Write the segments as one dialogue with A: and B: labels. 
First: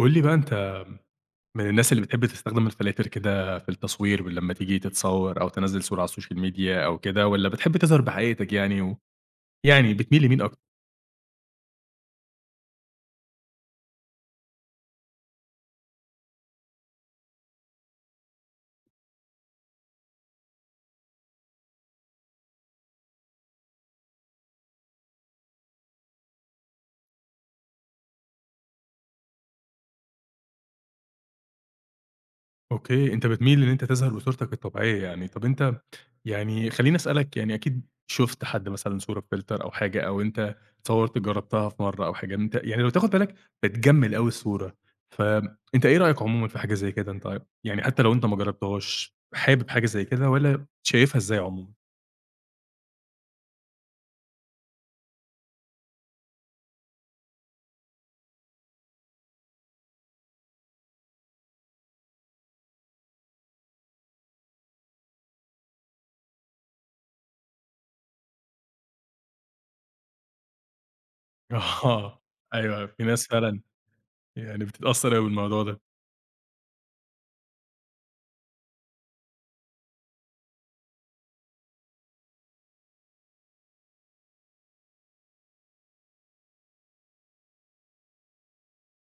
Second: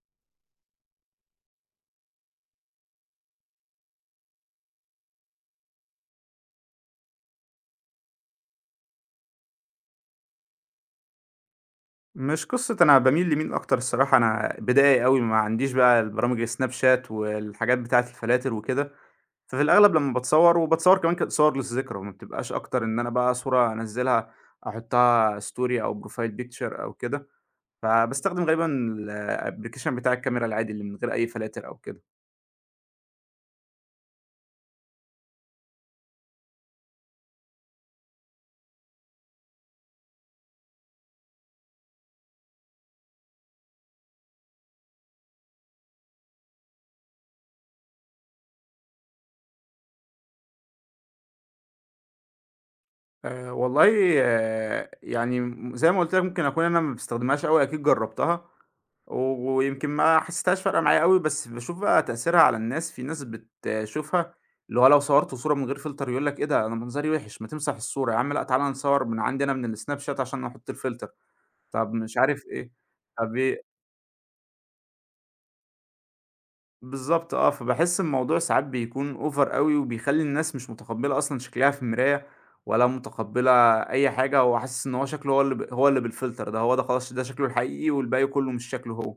A: قُل لي بقى أنت من الناس اللي بتحب تستخدم الفلاتر كده في التصوير لمّا تيجي تتصور أو تنزّل صورة على السوشيال ميديا أو كده، والّا بتحب تظهر بحقيقتك، يعني يعني بتميل لمين أكتر؟
B: مش قصة أنا باميل لمين أكتر الصراحة، أنا بدائي أوي ما عنديش بقى البرامج السناب شات والحاجات بتاعة الفلاتر وكده، ففي الأغلب لمّا باتصور وباتصور كمان كانت صور للذكرى ما بتبقاش أكتر إن أنا بقى صورة أنزّلها أحطها story أو profile picture أو كده، فباستخدم غالبًا الapplication بتاع الكاميرا العادي اللي من غير أي فلاتر أو كده.
A: أوكي، أنت بتميل إن أنت تظهر بصورتك الطبيعية، يعني. طَب أنت، يعني خلّيني أسألك، يعني أكيد شُفت حد مثلًا صورة بfilter أو حاجة، أو أنت جرّبتها في مرّة أو حاجة. أنت يعني لو تاخُد بالك بتجمّل أوي الصورة، فأنت إيه رأيك عمومًا في حاجة زي كده؟ أنت يعني حتّى لو أنت ما جرّبتهاش، حابب حاجة زي كده، والّا شايفها إزاي عمومًا؟
B: والله، يعني زي ما قُلت لك ممكن أكون أنا ما باستخدمهاش أوي، أكيد جرّبتها، و ويمكن ما حسيتهاش فارقة معايا أوي، بس باشوف بقى تأثيرها على الناس، في ناس بتشوفها اللي هو لو صوّرت صورة من غير فلتر يقول لك: "إيه ده، أنا منظري وِحِش، ما تمسح الصورة." يا عم لأ، تعالَ نصوّر من عندي أنا من الSnapchat عشان نحُط الفلتر. طَب مش
A: آه،
B: عارف إيه،
A: أيوه، في ناس
B: طَب
A: فعلًا
B: إيه
A: يعني بتتأثّر أوي بالموضوع ده،
B: بالضبط، آه، فباحس الموضوع ساعات بيكون over أوي، وبيخلّي الناس مش متقبّلة أصلًا شكلها في المراية، ولا متقبّلة أي حاجة، هو حاسس إن هو شكله هو اللي بالفلتر ده، هو ده خلاص، ده شكله الحقيقي والباقي كلّه مش شكله هو.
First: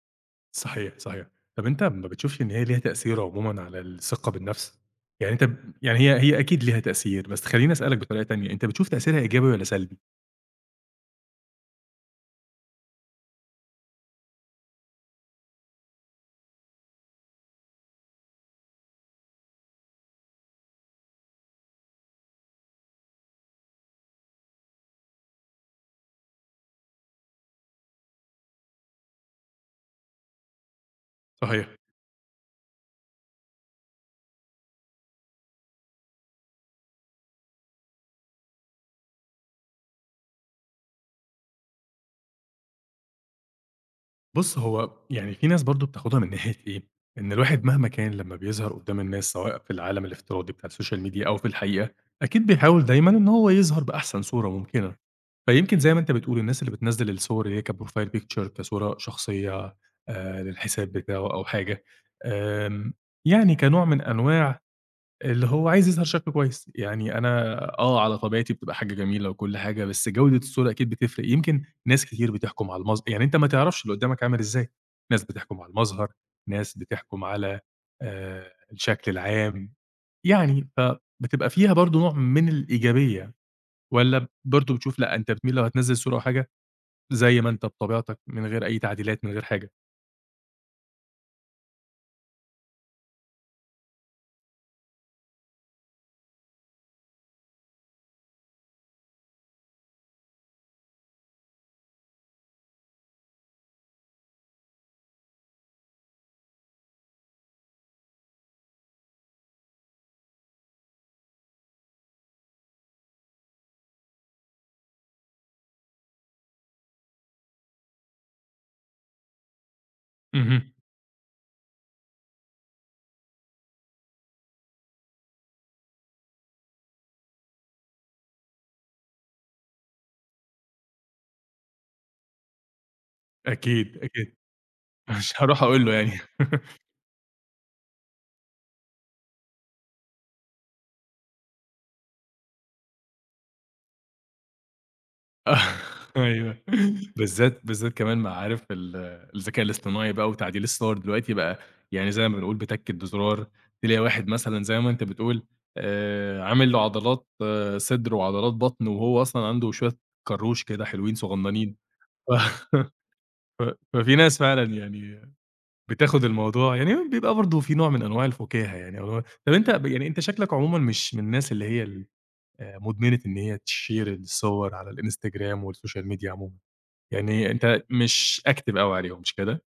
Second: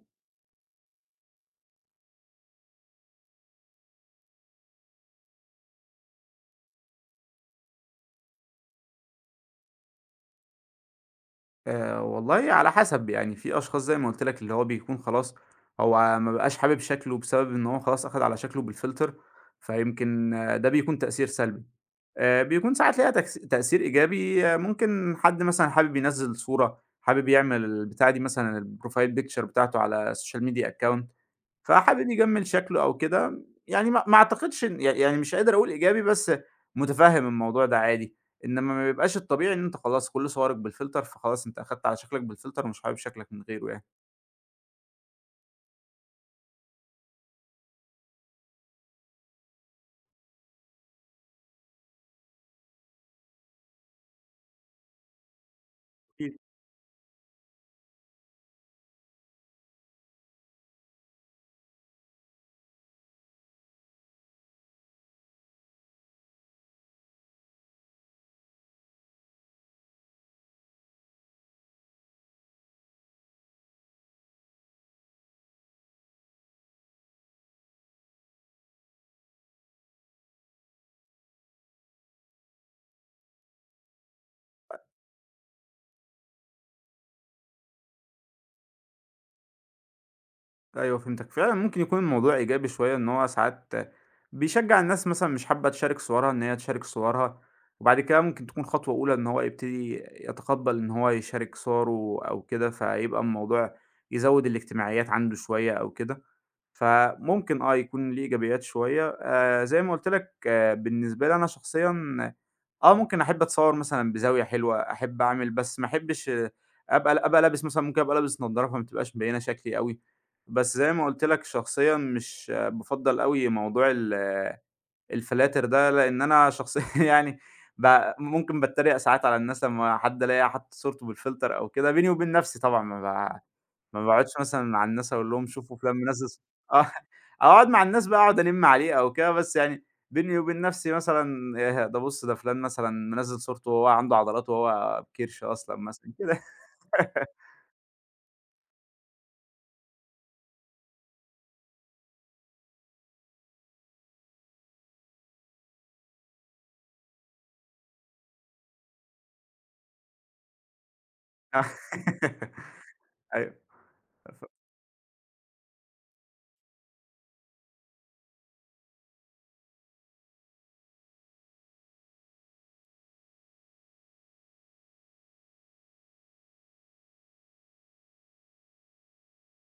A: صحيح، صحيح. طَب أنت ما بتشوفش إن هي ليها تأثير عمومًا على الثقة بالنَفْس؟ يعني أنت ب يعني هي أكيد ليها تأثير، بس خلّيني أسألك بطريقة تانية، أنت بتشوف تأثيرها إيجابي والّا سلبي؟
B: والله على حسب، يعني في أشخاص زي ما قُلت لك اللي هو بيكون خلاص هو ما بقاش حابب شكله بسبب إن هو خلاص أخَد على شكله بالfilter، فيمكن آه، ده بيكون تأثير سلبي. بيكون ساعات ليها تأثير إيجابي، آه، ممكن حد مثلًا حابب ينزّل صورة، حابب يعمل البتاعة دي مثلًا الprofile picture بتاعته على الsocial media account،
A: صحيح.
B: فحابب يجمّل شكله أو كده، يعني ما أعتقدش إن يعني مش قادر أقول إيجابي، بس مُتفهِّم الموضوع ده عادي، إنما ما بيبقاش الطبيعي إن أنت خلاص كل صورك بالفلتر، فخلاص أنت أخدت على شكلك بالفلتر ومش حابب شكلك من غيره يعني.
A: بُص، هو يعني في ناس برضه بتاخدها من ناحية إيه، إن الواحد مهما كان لمّا بيظهر قدّام الناس سواء في العالم الافتراضي بتاع السوشيال ميديا أو في الحقيقة، أكيد بيحاول دايمًا إن هو يظهر بأحسن صورة ممكنة. فيمكن زي ما أنت
B: أكيد.
A: بتقول الناس اللي بتنزّل الصور اللي هي كprofile picture، كصورة شخصية للحساب بتاعه أو حاجة، آمم يعني كنوع من أنواع اللي هو عايز يظهر شكله كويس. يعني أنا آه، على طبيعتي بتبقى حاجة جميلة وكل حاجة، بس جودة الصورة أكيد بتفرق، يمكن ناس كتير بتحكم على يعني أنت ما تعرفش اللي قدامك عامل إزاي، ناس بتحكم على المظهر، ناس بتحكم على الشكل العام، يعني فبتبقى فيها برضه نوع من الإيجابية، والّا برضه بتشوف لأ، أنت بتميل لو هتنزّل صورة أو حاجة زي ما أنت بطبيعتك من غير أي تعديلات، من غير حاجة؟
B: أيوه فهمتك، فعلًا ممكن يكون الموضوع إيجابي شوية، إن هو ساعات بيشجّع الناس مثلًا مش حابة تشارك صورها إن هي تشارك صورها، وبعد كده ممكن تكون خطوة أولى إن هو يبتدي يتقبّل إن هو يشارك صوره أو كده، فيبقى الموضوع يزوّد الاجتماعيات عنده شوية أو كده. فممكن آه، يكون ليه إيجابيات شوية، زي ما قُلت لك، آه، بالنسبة لي أنا شخصيًا آه، ممكن أحب أتصوّر مثلًا بزاوية حلوة، أحب أعمل، بس ما أحبش آه، أبقى لابس مثلًا، ممكن أبقى لابس نضارة فما تبقاش مبيّنة شكلي أوي،
A: اهم.
B: بس زي ما قُلت لك شخصيًا مش بافضّل أوي موضوع الفلاتر ده، لإن أنا شخصيًا يعني ممكن باتريق ساعات على الناس لمّا حد ألاقي حاطط صورته بالفلتر أو كده، بيني وبين نفسي طبعًا،
A: أكيد،
B: ما باقعدش
A: أكيد.
B: مثلًا مع الناس أقول
A: مش
B: لهم
A: هاروح
B: شوفوا
A: أقول له
B: فلان
A: يعني.
B: منزّل آه، أقعد مع الناس بقى أقعد أنِم عليه أو كده، بس يعني بيني وبين نفسي مثلًا، ده بُص، ده فلان مثلًا منزّل صورته وهو عنده عضلات وهو بكرش أصلًا مثلًا كده.
A: أيوه. بالذات، بالذات كمان مع عارف الذكاء الاصطناعي بقى وتعديل الصور دلوقتي بقى، يعني زي ما بنقول بتَكِّة بزرار. تلاقي واحد مثلًا زي ما أنت بتقول عامل له عضلات، آه، صدر وعضلات بطن، وهو أصلًا عنده شوية كروش كده حلوين صغننين.
B: آه،
A: ف
B: أيوه.
A: ف ففي ناس فعلًا يعني بتاخد الموضوع، يعني بيبقى برضه في نوع من أنواع الفُكاهة، يعني اللي هو طَب أنت ب يعني أنت شكلك عمومًا مش من الناس اللي هي ال مدمنة إن هي تشير الصور على الإنستجرام والسوشيال ميديا عمومًا. يعني أنت مش active أوي عليهم، مش كده؟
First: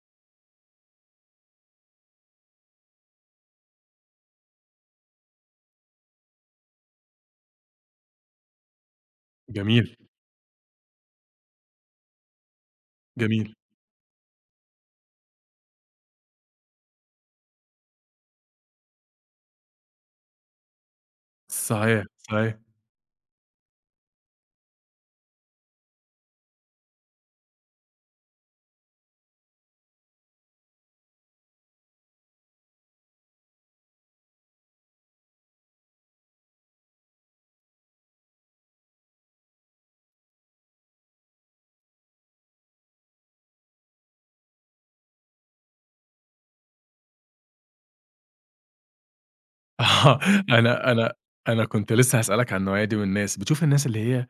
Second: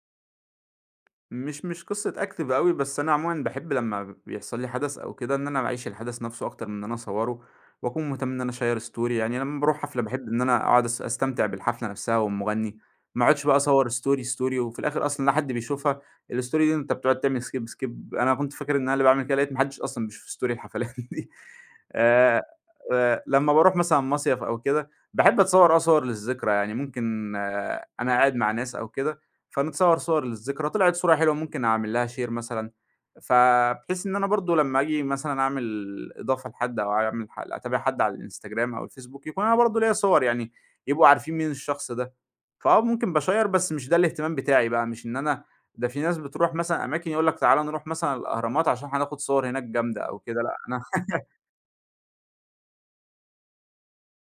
B: مش قصة أكتِب أوي، بس أنا عمومًا باحب لمّا بيحصل لي حدث أو كده إن أنا أعيش الحدث نَفْسه أكتر من إن أنا أصوّره وأكون مهتم إن أنا أشيّر story، يعني لمّا باروح
A: جميل،
B: حفلة باحب إن أنا أقعد أستمتع بالحفلة نَفْسها والمُغنّي، ما اقعدش
A: جميل.
B: بقى أصوّر story وفي الآخِر أصلًا لا حد بيشوفها، الstory دي أنت بتقعد تعمل skip. أنا كنت فاكر إن أنا اللي باعمل كده، لقيت ما حدش أصلًا بيشوف story الحفلات دي.
A: صحيح،
B: آآ،
A: صحيح.
B: لمّا باروح مثلًا مصيف أو كده، باحب أتصوّر آه صور للذكرى، يعني ممكن آه أنا قاعد مع ناس أو كده فنتصوّر صور للذكرى، طلعت صورة حلوة ممكن أعمل لها share مثلًا، فبحيث إن أنا برضه لمّا آجي مثلًا أعمل إضافة لحد أو أعمل أتابع حد على الإنستجرام أو الFacebook يكون أنا برضه ليّا صور، يعني يبقوا عارفين مين الشخص ده. فآه ممكن بashare، بس مش ده الاهتمام بتاعي بقى، مش إن أنا، ده في ناس بتروح مثلًا أماكن يقول لك تعالَ نروح مثلًا الأهرامات عشان هناخد صور هناك جامدة أو
A: آه.
B: كده، لأ أنا،
A: أنا أنا أنا كنت لسه هاسألك عن النوعية دي من الناس. بتشوف الناس اللي هي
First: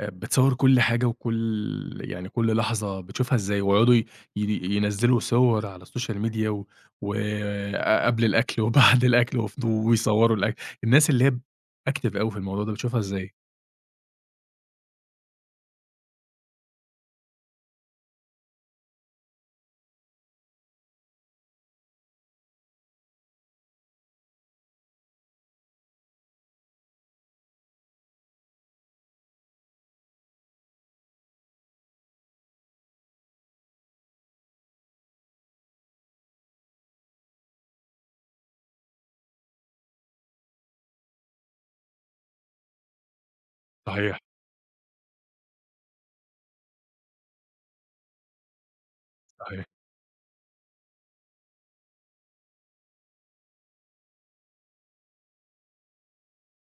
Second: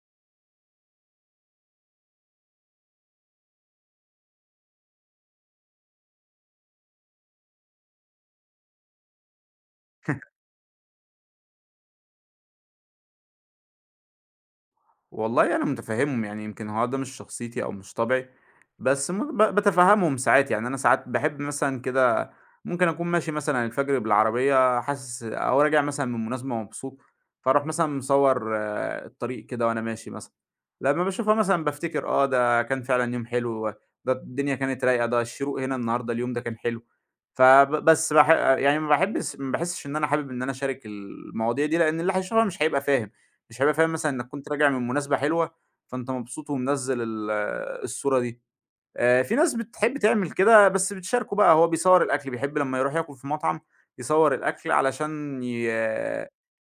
A: بتصوّر كل حاجة، وكل يعني كل لحظة، بتشوفها إزاي؟ ويقعدوا ي ي ينزّلوا صور على السوشيال ميديا، و وأ قبل الأكل وبعد الأكل، ويصوّروا الأكل. الناس اللي هي active أوي في الموضوع ده، بتشوفها إزاي؟
B: والله أنا متفهّمهم، يعني يمكن هو ده مش شخصيتي أو مش طبعي، بس م ب باتفهّمهم ساعات، يعني أنا ساعات باحب مثلًا كده، ممكن أكون ماشي مثلًا الفجر بالعربية حاسس أو راجع مثلًا من مناسبة مبسوط، فاروح مثلًا مصوّر آه، الطريق كده وأنا ماشي مثلًا، لمّا باشوفها مثلًا بافتكر آه، ده كان فعلًا يوم حلو، ده الدنيا كانت رايقة، ده الشروق هنا النهارده، اليوم ده كان حلو، بس يعني ما باحبش، ما باحسش إن أنا حابب إن أنا أشارك المواضيع دي، لإن اللي هيشوفها مش هيبقى فاهم. مش هيبقى فاهم مثلًا
A: صحيح،
B: إنك كنت راجع من مناسبة حلوة، فأنت مبسوط ومنزّل الصورة دي. في ناس
A: صحيح.
B: بتحب تعمل كده، بس بتشاركه بقى، هو بيصوّر الأكل، بيحب لمّا يروح ياكل في مطعم يصوّر الأكل علشان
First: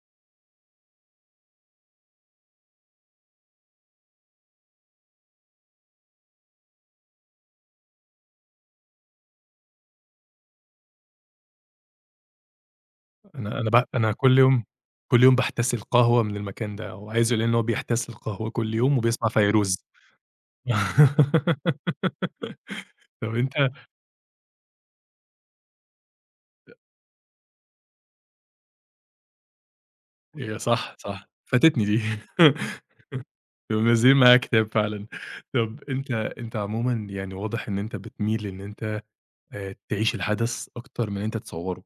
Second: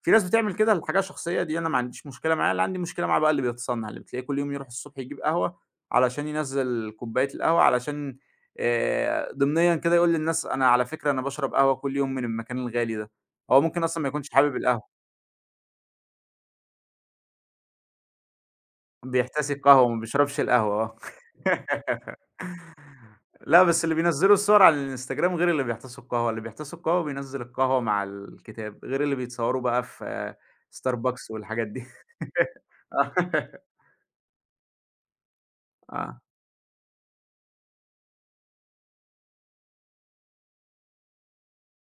B: في ناس بتعمل كده لحاجة شخصية، دي أنا ما عنديش مشكلة معاه، اللي عندي مشكلة معاه بقى اللي بيتصنّع، اللي بتلاقيه كل يوم يروح الصبح يجيب قهوة علشان ينزّل كوباية القهوة، علشان ضمنيًا كده يقول للناس أنا على فكرة أنا باشرب قهوة كل يوم من المكان الغالي ده، هو
A: أنا أنا
B: ممكن
A: ب
B: أصلًا ما
A: أنا
B: يكونش
A: كل
B: حابب
A: يوم،
B: القهوة.
A: كل يوم باحتسي القهوة من المكان ده، هو عايز يقول لي إن هو بيحتسي القهوة كل يوم وبيسمع
B: بيحتسي القهوة
A: فيروز.
B: وما بيشربش القهوة، آه.
A: طب أنت،
B: لأ، بس اللي بينزّلوا الصور على الإنستجرام غير اللي بيحتسوا القهوة، اللي بيحتسوا القهوة بينزّل القهوة مع الكتاب، غير اللي بيتصوروا بقى في
A: أيوه صح، صح،
B: Starbucks والحاجات
A: فاتتني
B: دي.
A: دي.
B: آه،
A: يقوموا منزّلين معاها كتاب فعلًا. طب
B: آه،
A: أنت عمومًا، يعني واضح إن أنت بتميل إن أنت تعيش الحدث أكتر من إن أنت تصوّره.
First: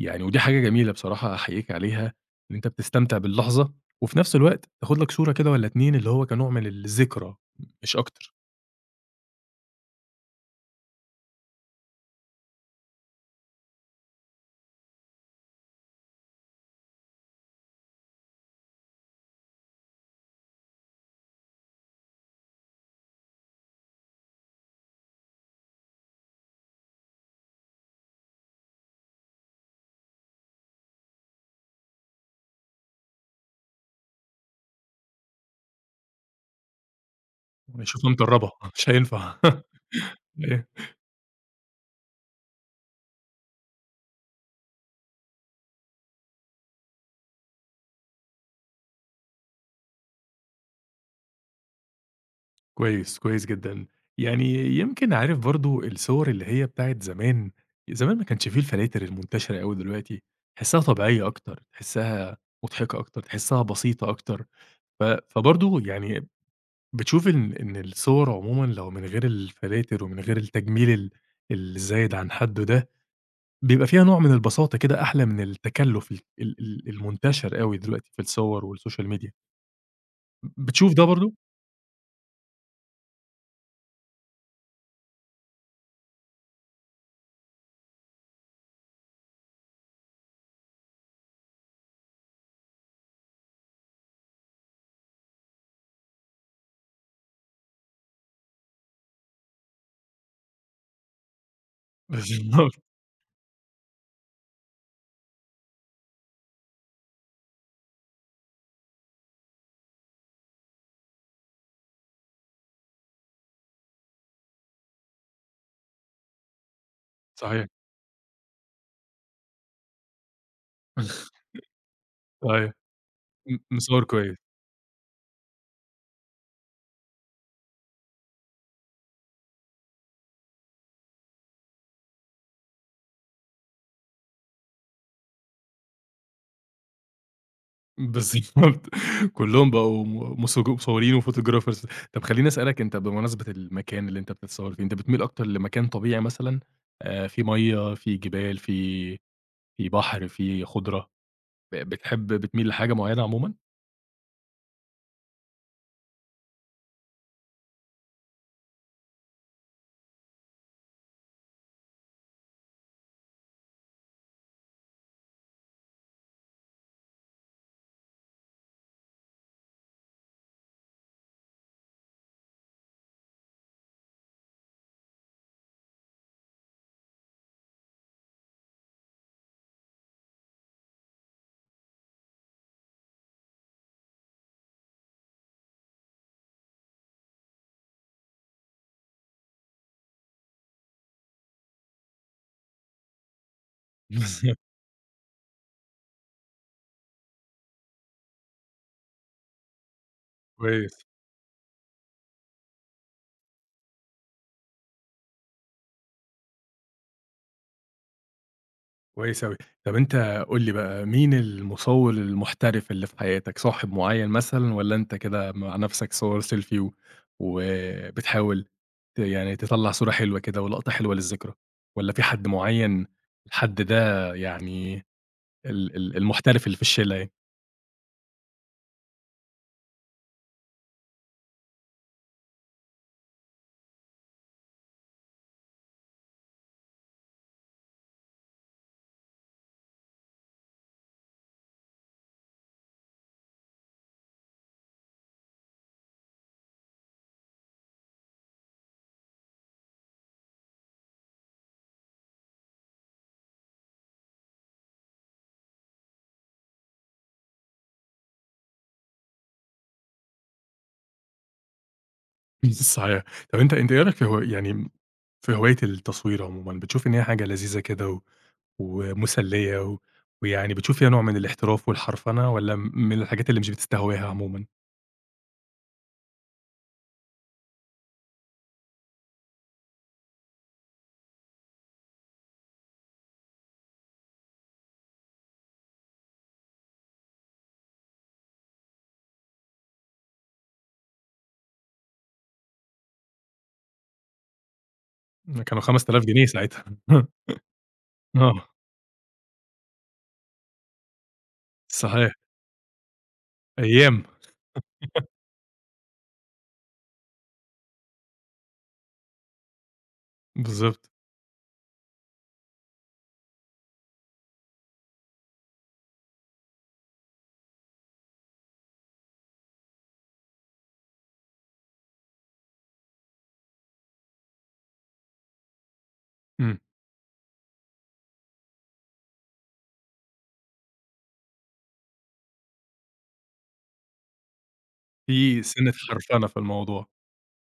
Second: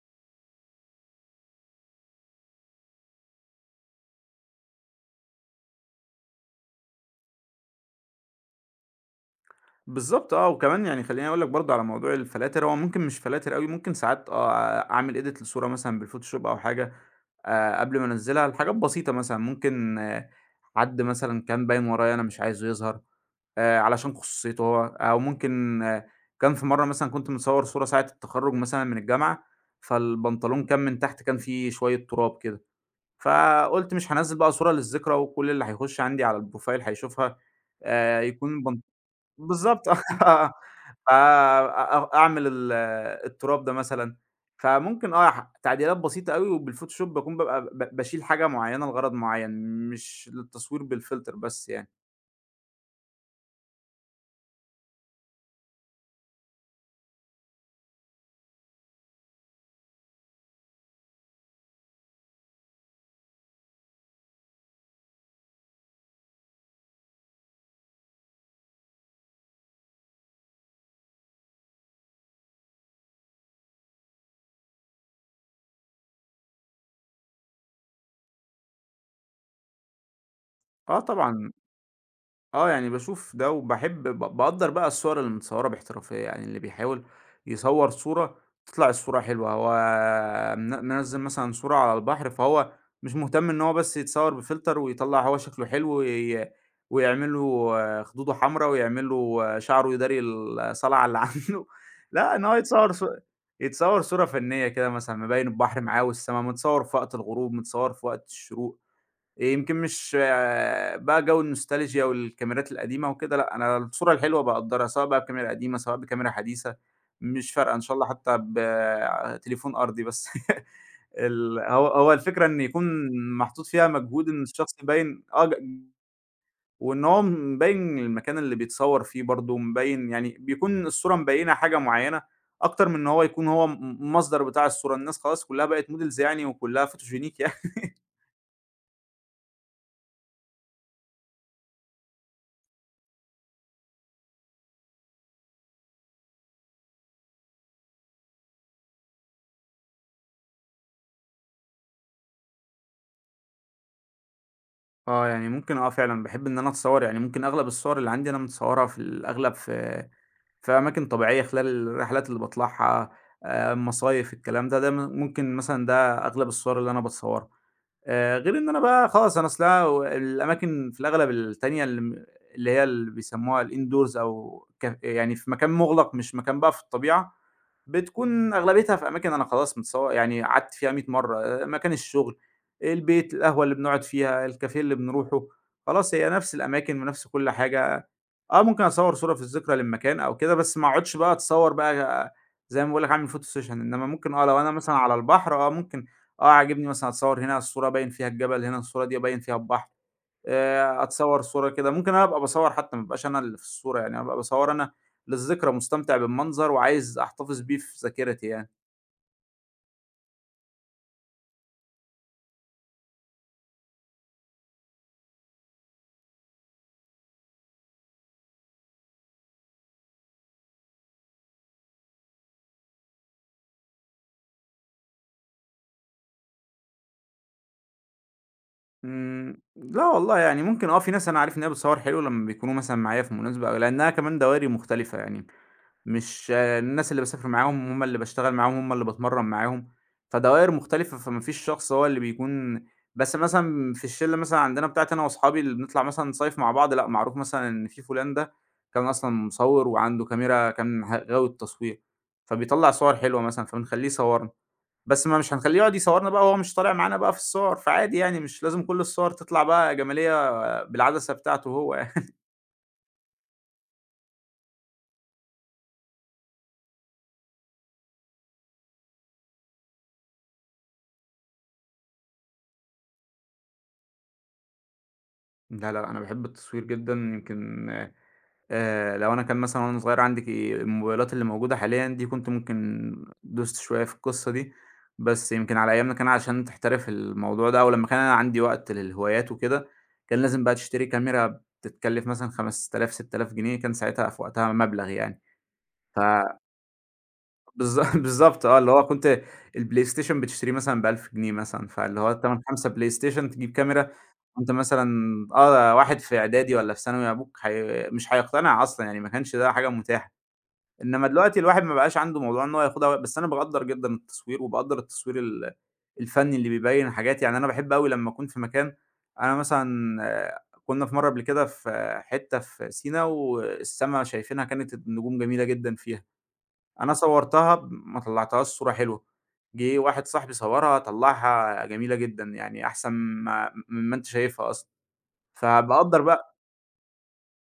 A: يعني ودي حاجة جميلة بصراحة أحييك عليها، إن أنت بتستمتع باللحظة وفي نفس الوقت تاخد لك صورة كده والّا 2، اللي هو كنوع من الذكرى، مش أكتر.
B: بالضبط، آه، وكمان يعني خلّيني أقول لك برضه على موضوع الفلاتر، هو ممكن مش فلاتر أوي، ممكن ساعات آه، أعمل edit لصورة مثلًا بالفوتوشوب أو حاجة، قبل ما أنزّلها لحاجات بسيطة مثلًا، ممكن آه حد مثلًا كان باين ورايا أنا مش عايزه يظهر. علشان خصوصيته هو، أو ممكن آه، كان في مرّة مثلًا كنت متصوّر صورة ساعة التخرُّج مثلًا من الجامعة، فالبنطلون كان من تحت كان فيه شوية تراب كده، فقُلت مش هانزّل بقى صورة للذكرى وكل اللي هيخُش عندي على الprofile هيشوفها،
A: شوفها مطرّبة
B: يكون البن
A: مش هينفع.
B: بالضبط، آه،
A: أيوه.
B: ف أ أعمل التراب ده مثلًا، فممكن آه تعديلات بسيطة أوي، وبالphotoshop باكون بابقى ب باشيل حاجة معيّنة لغرض معيّن، مش للتصوير بالfilter بس يعني.
A: كويس، كويس جدًا. يعني يمكن عارف برضه الصور اللي هي بتاعة زمان، زمان ما كانش في الفلاتر المنتشرة أوي دلوقتي، تحسّها طبيعية أكتر، تحسّها مضحكة أكتر، تحسّها بسيطة أكتر. ف فبرضه يعني بتشوف إن الصور عمومًا لو من غير الفلاتر ومن غير التجميل الزايد عن حدّه ده، بيبقى فيها نوع من البساطة كده أحلى من التكلُّف ال ال ال المنتشر أوي دلوقتي في الصور والسوشيال ميديا. بتشوف
B: آه
A: ده برضه؟
B: طبعًا. آه، يعني باشوف ده وباحب، باقدّر بقى الصور اللي متصوّرة باحترافية، يعني اللي بيحاول يصوّر صورة تطلع الصورة حلوة، هو من منزّل مثلًا صورة على البحر، فهو مش مهتم إن هو بس يتصوّر بفلتر ويطلّع هو شكله حلو ويعمل له آه، خدوده حمرا ويعمل له آه، شعره يداري الصلعة اللي عنده، لأ، إن هو
A: بالضبط.
B: يتصوّر صورة فنية كده مثلًا مبيّن البحر معاه والسما، متصوّر في وقت الغروب، متصوّر في وقت الشروق. يمكن مش آه، بقى جو النوستالجيا والكاميرات القديمة وكده، لأ، أنا الصورة الحلوة باقدّرها، سواء بقى بكاميرا قديمة، سواء بكاميرا حديثة، مش
A: صحيح.
B: فارقة إن شاء الله حتى بتليفون أرضي بس، ال هو هو الفكرة إن
A: صحيح.
B: يكون محطوط فيها
A: مصوّر
B: مجهود
A: كويس.
B: إن الشخص يبيّن آه، وإن هو مبيّن المكان اللي بيتصوّر فيه برضه، مبيّن يعني بيكون الصورة مبيّنة حاجة معيّنة، أكتر من إن هو يكون هو م المصدر بتاع الصورة، الناس خلاص كُلّها بقت models يعني، وكُلّها فوتوجينيك يعني.
A: بالضبط. كلّهم بقوا م مصوج مصورين وphotographers. طب خلّيني أسألك، أنت بمناسبة المكان اللي أنت بتتصوّر فيه، أنت بتميل أكتر لمكان طبيعي مثلًا، في مَيّة، في جبال، في بحر، في خُضرة؟ بتحب، بتميل لحاجة معيّنة عمومًا؟
B: آه، يعني ممكن آه فعلًا، باحب إن أنا أتصوّر، يعني ممكن أغلب الصور اللي عندي أنا متصوّرها في الأغلب في أماكن طبيعية خلال الرحلات اللي باطلعها، مصايف الكلام ده، ده ممكن مثلًا ده أغلب الصور اللي أنا باتصوّرها. غير إن أنا بقى خلاص أنا أصلها، الأماكن في الأغلب التانية اللي هي اللي بيسموها الindoors أو يعني في مكان مُغلق مش مكان بقى في الطبيعة، بتكون أغلبيتها في أماكن أنا خلاص يعني قعدت فيها 100 مرّة، آه، مكان الشغل، البيت، القهوة اللي بنقعد فيها، الكافيه اللي بنروحه، خلاص هي نفس الأماكن ونفس كل حاجة. آه ممكن أصوّر صورة في الذكرى للمكان أو كده، بس ما أقعدش بقى أتصوّر بقى زي ما باقول لك أعمل photo session، إنما ممكن آه لو أنا مثلًا على البحر آه ممكن آه، عاجبني مثلًا أتصوّر هنا على الصورة باين فيها الجبل، هنا الصورة دي باين فيها البحر،
A: كويس.
B: أتصوّر صورة كده، ممكن أنا أبقى باصوّر حتى ما ابقاش أنا اللي في الصورة يعني، أبقى باصوّر أنا للذكرى مستمتع بالمنظر وعايز أحتفظ بيه في ذاكرتي يعني.
A: كويس أوي. طب أنت قُل لي بقى، مين المصوّر المحترف اللي في حياتك؟ صاحب معيّن مثلًا، والّا أنت كده مع نَفْسك صور سيلفي وبتحاول يعني تطلّع صورة حلوة كده ولقطة حلوة للذكرى، والّا في حد معيّن، الحد ده يعني ال ال المحترف اللي في الشِلّة يعني؟
B: إمم، لا والله يعني ممكن آه، في ناس أنا عارف إن هي بتصوّر حلو لمّا بيكونوا مثلًا معايا في مناسبة، أو لأنها كمان دواري مختلفة يعني. مش آه، الناس اللي باسافر معاهم، هم اللي باشتغل معاهم، هم اللي باتمرّن معاهم، فدوائر مختلفة، فما فيش شخص هو اللي بيكون، بس مثلًا في الشلة مثلًا عندنا بتاعتي أنا وأصحابي اللي بنطلع مثلًا نصيف مع بعض، لأ معروف مثلًا إن في فلان ده كان أصلًا مصوّر وعنده كاميرا، كان غاوي التصوير، فبيطلّع صور حلوة مثلًا، فبنخلّيه يصوّرنا، بس ما مش هنخلّيه يقعد يصوّرنا بقى وهو مش طالع معانا بقى في الصور، فعادي يعني مش لازم كل الصور تطلع بقى جمالية بالعدسة بتاعته هو يعني.
A: صحيح. طب أنت إيه رأيك في، هو يعني في هواية التصوير عمومًا، بتشوف إن هي حاجة لذيذة كده ومُسليّة ويعني بتشوف فيها نوع من الاحتراف والحرفنة، والّا من الحاجات اللي مش بتستهواها عمومًا؟
B: لا، لا، أنا باحب التصوير جدًا، يمكن لو أنا كان مثلًا وأنا صغير عندي الموبايلات اللي موجودة حاليًا دي كنت ممكن دُست شوية في القصة دي، بس يمكن على أيامنا كان عشان تحترف الموضوع ده أو لمّا كان أنا عندي وقت للهوايات وكده، كان لازم بقى تشتري كاميرا بتتكلف مثلًا 5000، 6000 جنيه، كان ساعتها في وقتها مبلغ يعني.
A: إمم، كانوا
B: ف
A: 5000 جنيه ساعتها
B: بالض بالضبط،
A: آه،
B: آه، اللي هو كنت الPlayStation بتشتريه مثلًا ب1000 جنيه مثلًا، فاللي هو
A: صحيح،
B: تمن 5 PlayStation تجيب كاميرا.
A: أيام،
B: وأنت مثلًا آه، واحد في إعدادي والّا في ثانوي، أبوك هي مش هيقتنع أصلًا، يعني ما كانش ده حاجة متاحة.
A: بالضبط،
B: إنما دلوقتي الواحد ما بقاش عنده موضوع إن هو ياخدها، بس أنا باقدّر جدًا التصوير، وباقدّر التصوير الفني اللي بيبيّن حاجات، يعني أنا باحب أوي لمّا أكون في مكان، أنا مثلًا آه، كنّا في مرّة قبل كده في حتّة في سينا والسما شايفينها كانت النجوم جميلة جدًا فيها،
A: إمم،
B: أنا صوّرتها ما طلّعتهاش صورة حلوة، جِه واحد صاحبي صوّرها طلّعها جميلة جدًا، يعني أحسن ما مما أنت شايفها أصلًا،
A: في سِنّة
B: فباقدّر
A: حرفنة
B: بقى،
A: في الموضوع،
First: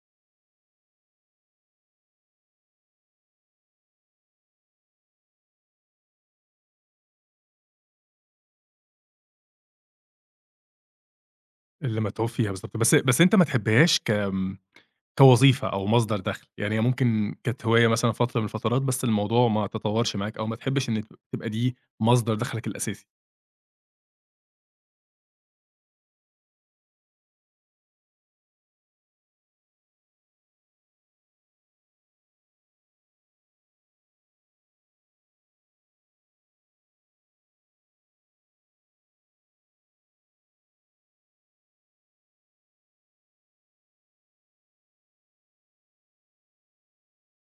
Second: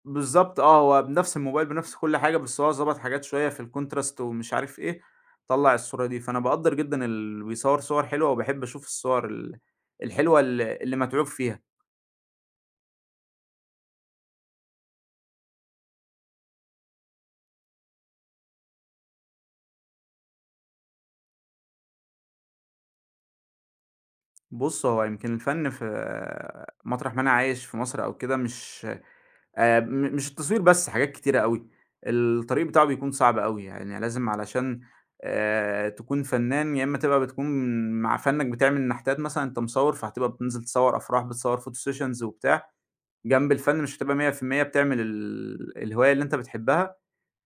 B: بالضبط آه، هو بنفس الموبايل بنفس كل حاجة، بس هو ضبط حاجات شوية في الcontrast ومش عارف إيه، طلّع الصورة دي، فأنا باقدّر جدًا اللي بيصوّر صور حلوة، وباحب أشوف الصور الحلوة اللي متعوب فيها.
A: اللي متعوب فيها بالضبط. بس أنت ما تحبهاش كوظيفة أو مصدر دخل، يعني هي ممكن كانت هواية مثلًا فترة من الفترات، بس الموضوع ما تطوّرش معاك أو ما تحبش إن تبقى دي مصدر دخلك الأساسي،
B: بُص، هو يمكن الفن في مطرح ما أنا عايش في مصر أو كده مش، مش التصوير بس، حاجات كتيرة أوي، الطريق بتاعه بيكون صعب أوي، يعني لازم علشان، تكون فنان يا إما تبقى بتكون مع فنّك بتعمل نحتات مثلًا، أنت مصوّر، فهتبقى بتنزل تصوّر أفراح، بتصوّر photo sessions وبتاع، جنب الفن مش هتبقى 100% بتعمل الهواية اللي أنت بتحبها،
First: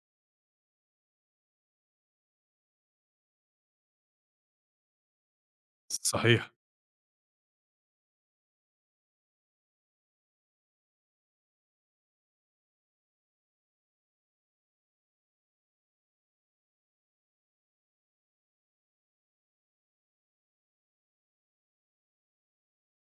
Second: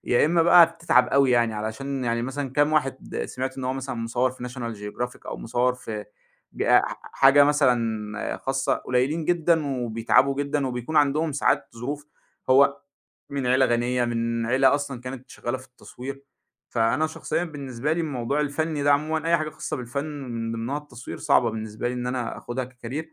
B: يا إمّا بقى هتتعب أوي يعني، علشان يعني مثلًا كام واحد سمعت إن هو مثلًا مُصوّر في National Geographic أو مُصوّر في
A: صحيح.
B: ج ح حاجة مثلًا خاصة، قليلين جدًا وبيتعبوا جدًا وبيكون عندهم ساعات ظروف، هو من عيلة غنية، من عيلة أصلًا كانت شغّالة في التصوير، فأنا شخصيًا بالنسبة لي الموضوع الفني ده عمومًا أي حاجة خاصة بالفن من ضمنها التصوير صعبة بالنسبة لي إن أنا آخُدها كcareer،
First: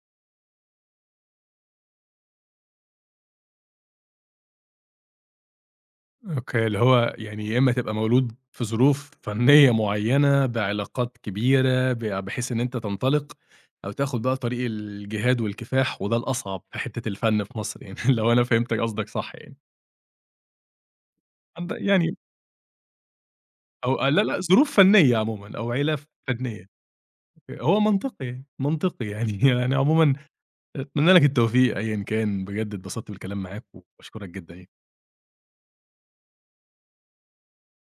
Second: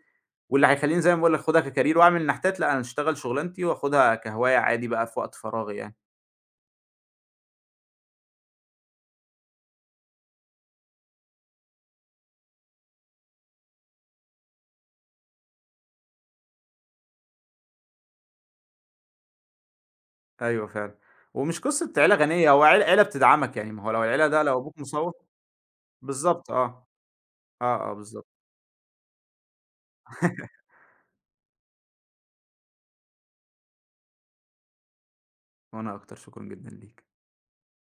B: واللي هيخلّيني زي ما باقول لك آخُدها كcareer وأعمل نحتات، لأ، أنا أشتغل شُغلانتي وآخُدها كهواية عادي بقى في وقت فراغي يعني.
A: أوكي، اللي هو يعني يا إمّا تبقى مولود في ظروف فنية معيّنة، بعلاقات كبيرة، بحيث إن أنت تنطلق، أو تاخد بقى طريق الجهاد والكفاح، وده الأصعب في حتّة الفن في مصر يعني. لو أنا فهمت قصدك صح يعني.
B: أيوه فعلًا، ومش
A: عند
B: قصة عيلة
A: يعني،
B: غنية، هو عيلة بتدعمك، يعني ما هو
A: أو
B: لو
A: آه، لا،
B: العيلة
A: لأ،
B: ده لو
A: ظروف
B: أبوك مصوّت،
A: فنية عمومًا أو عيلة
B: بالضبط
A: فنية،
B: آه،
A: هو
B: آه، آه بالضبط،
A: منطقي، منطقي يعني. يعني عمومًا أتمنى لك التوفيق أيًا كان، بجد اتبسطت بالكلام معاك وباشكرك جدًا يعني.
B: وأنا أكتر، شكرًا جدًا ليك.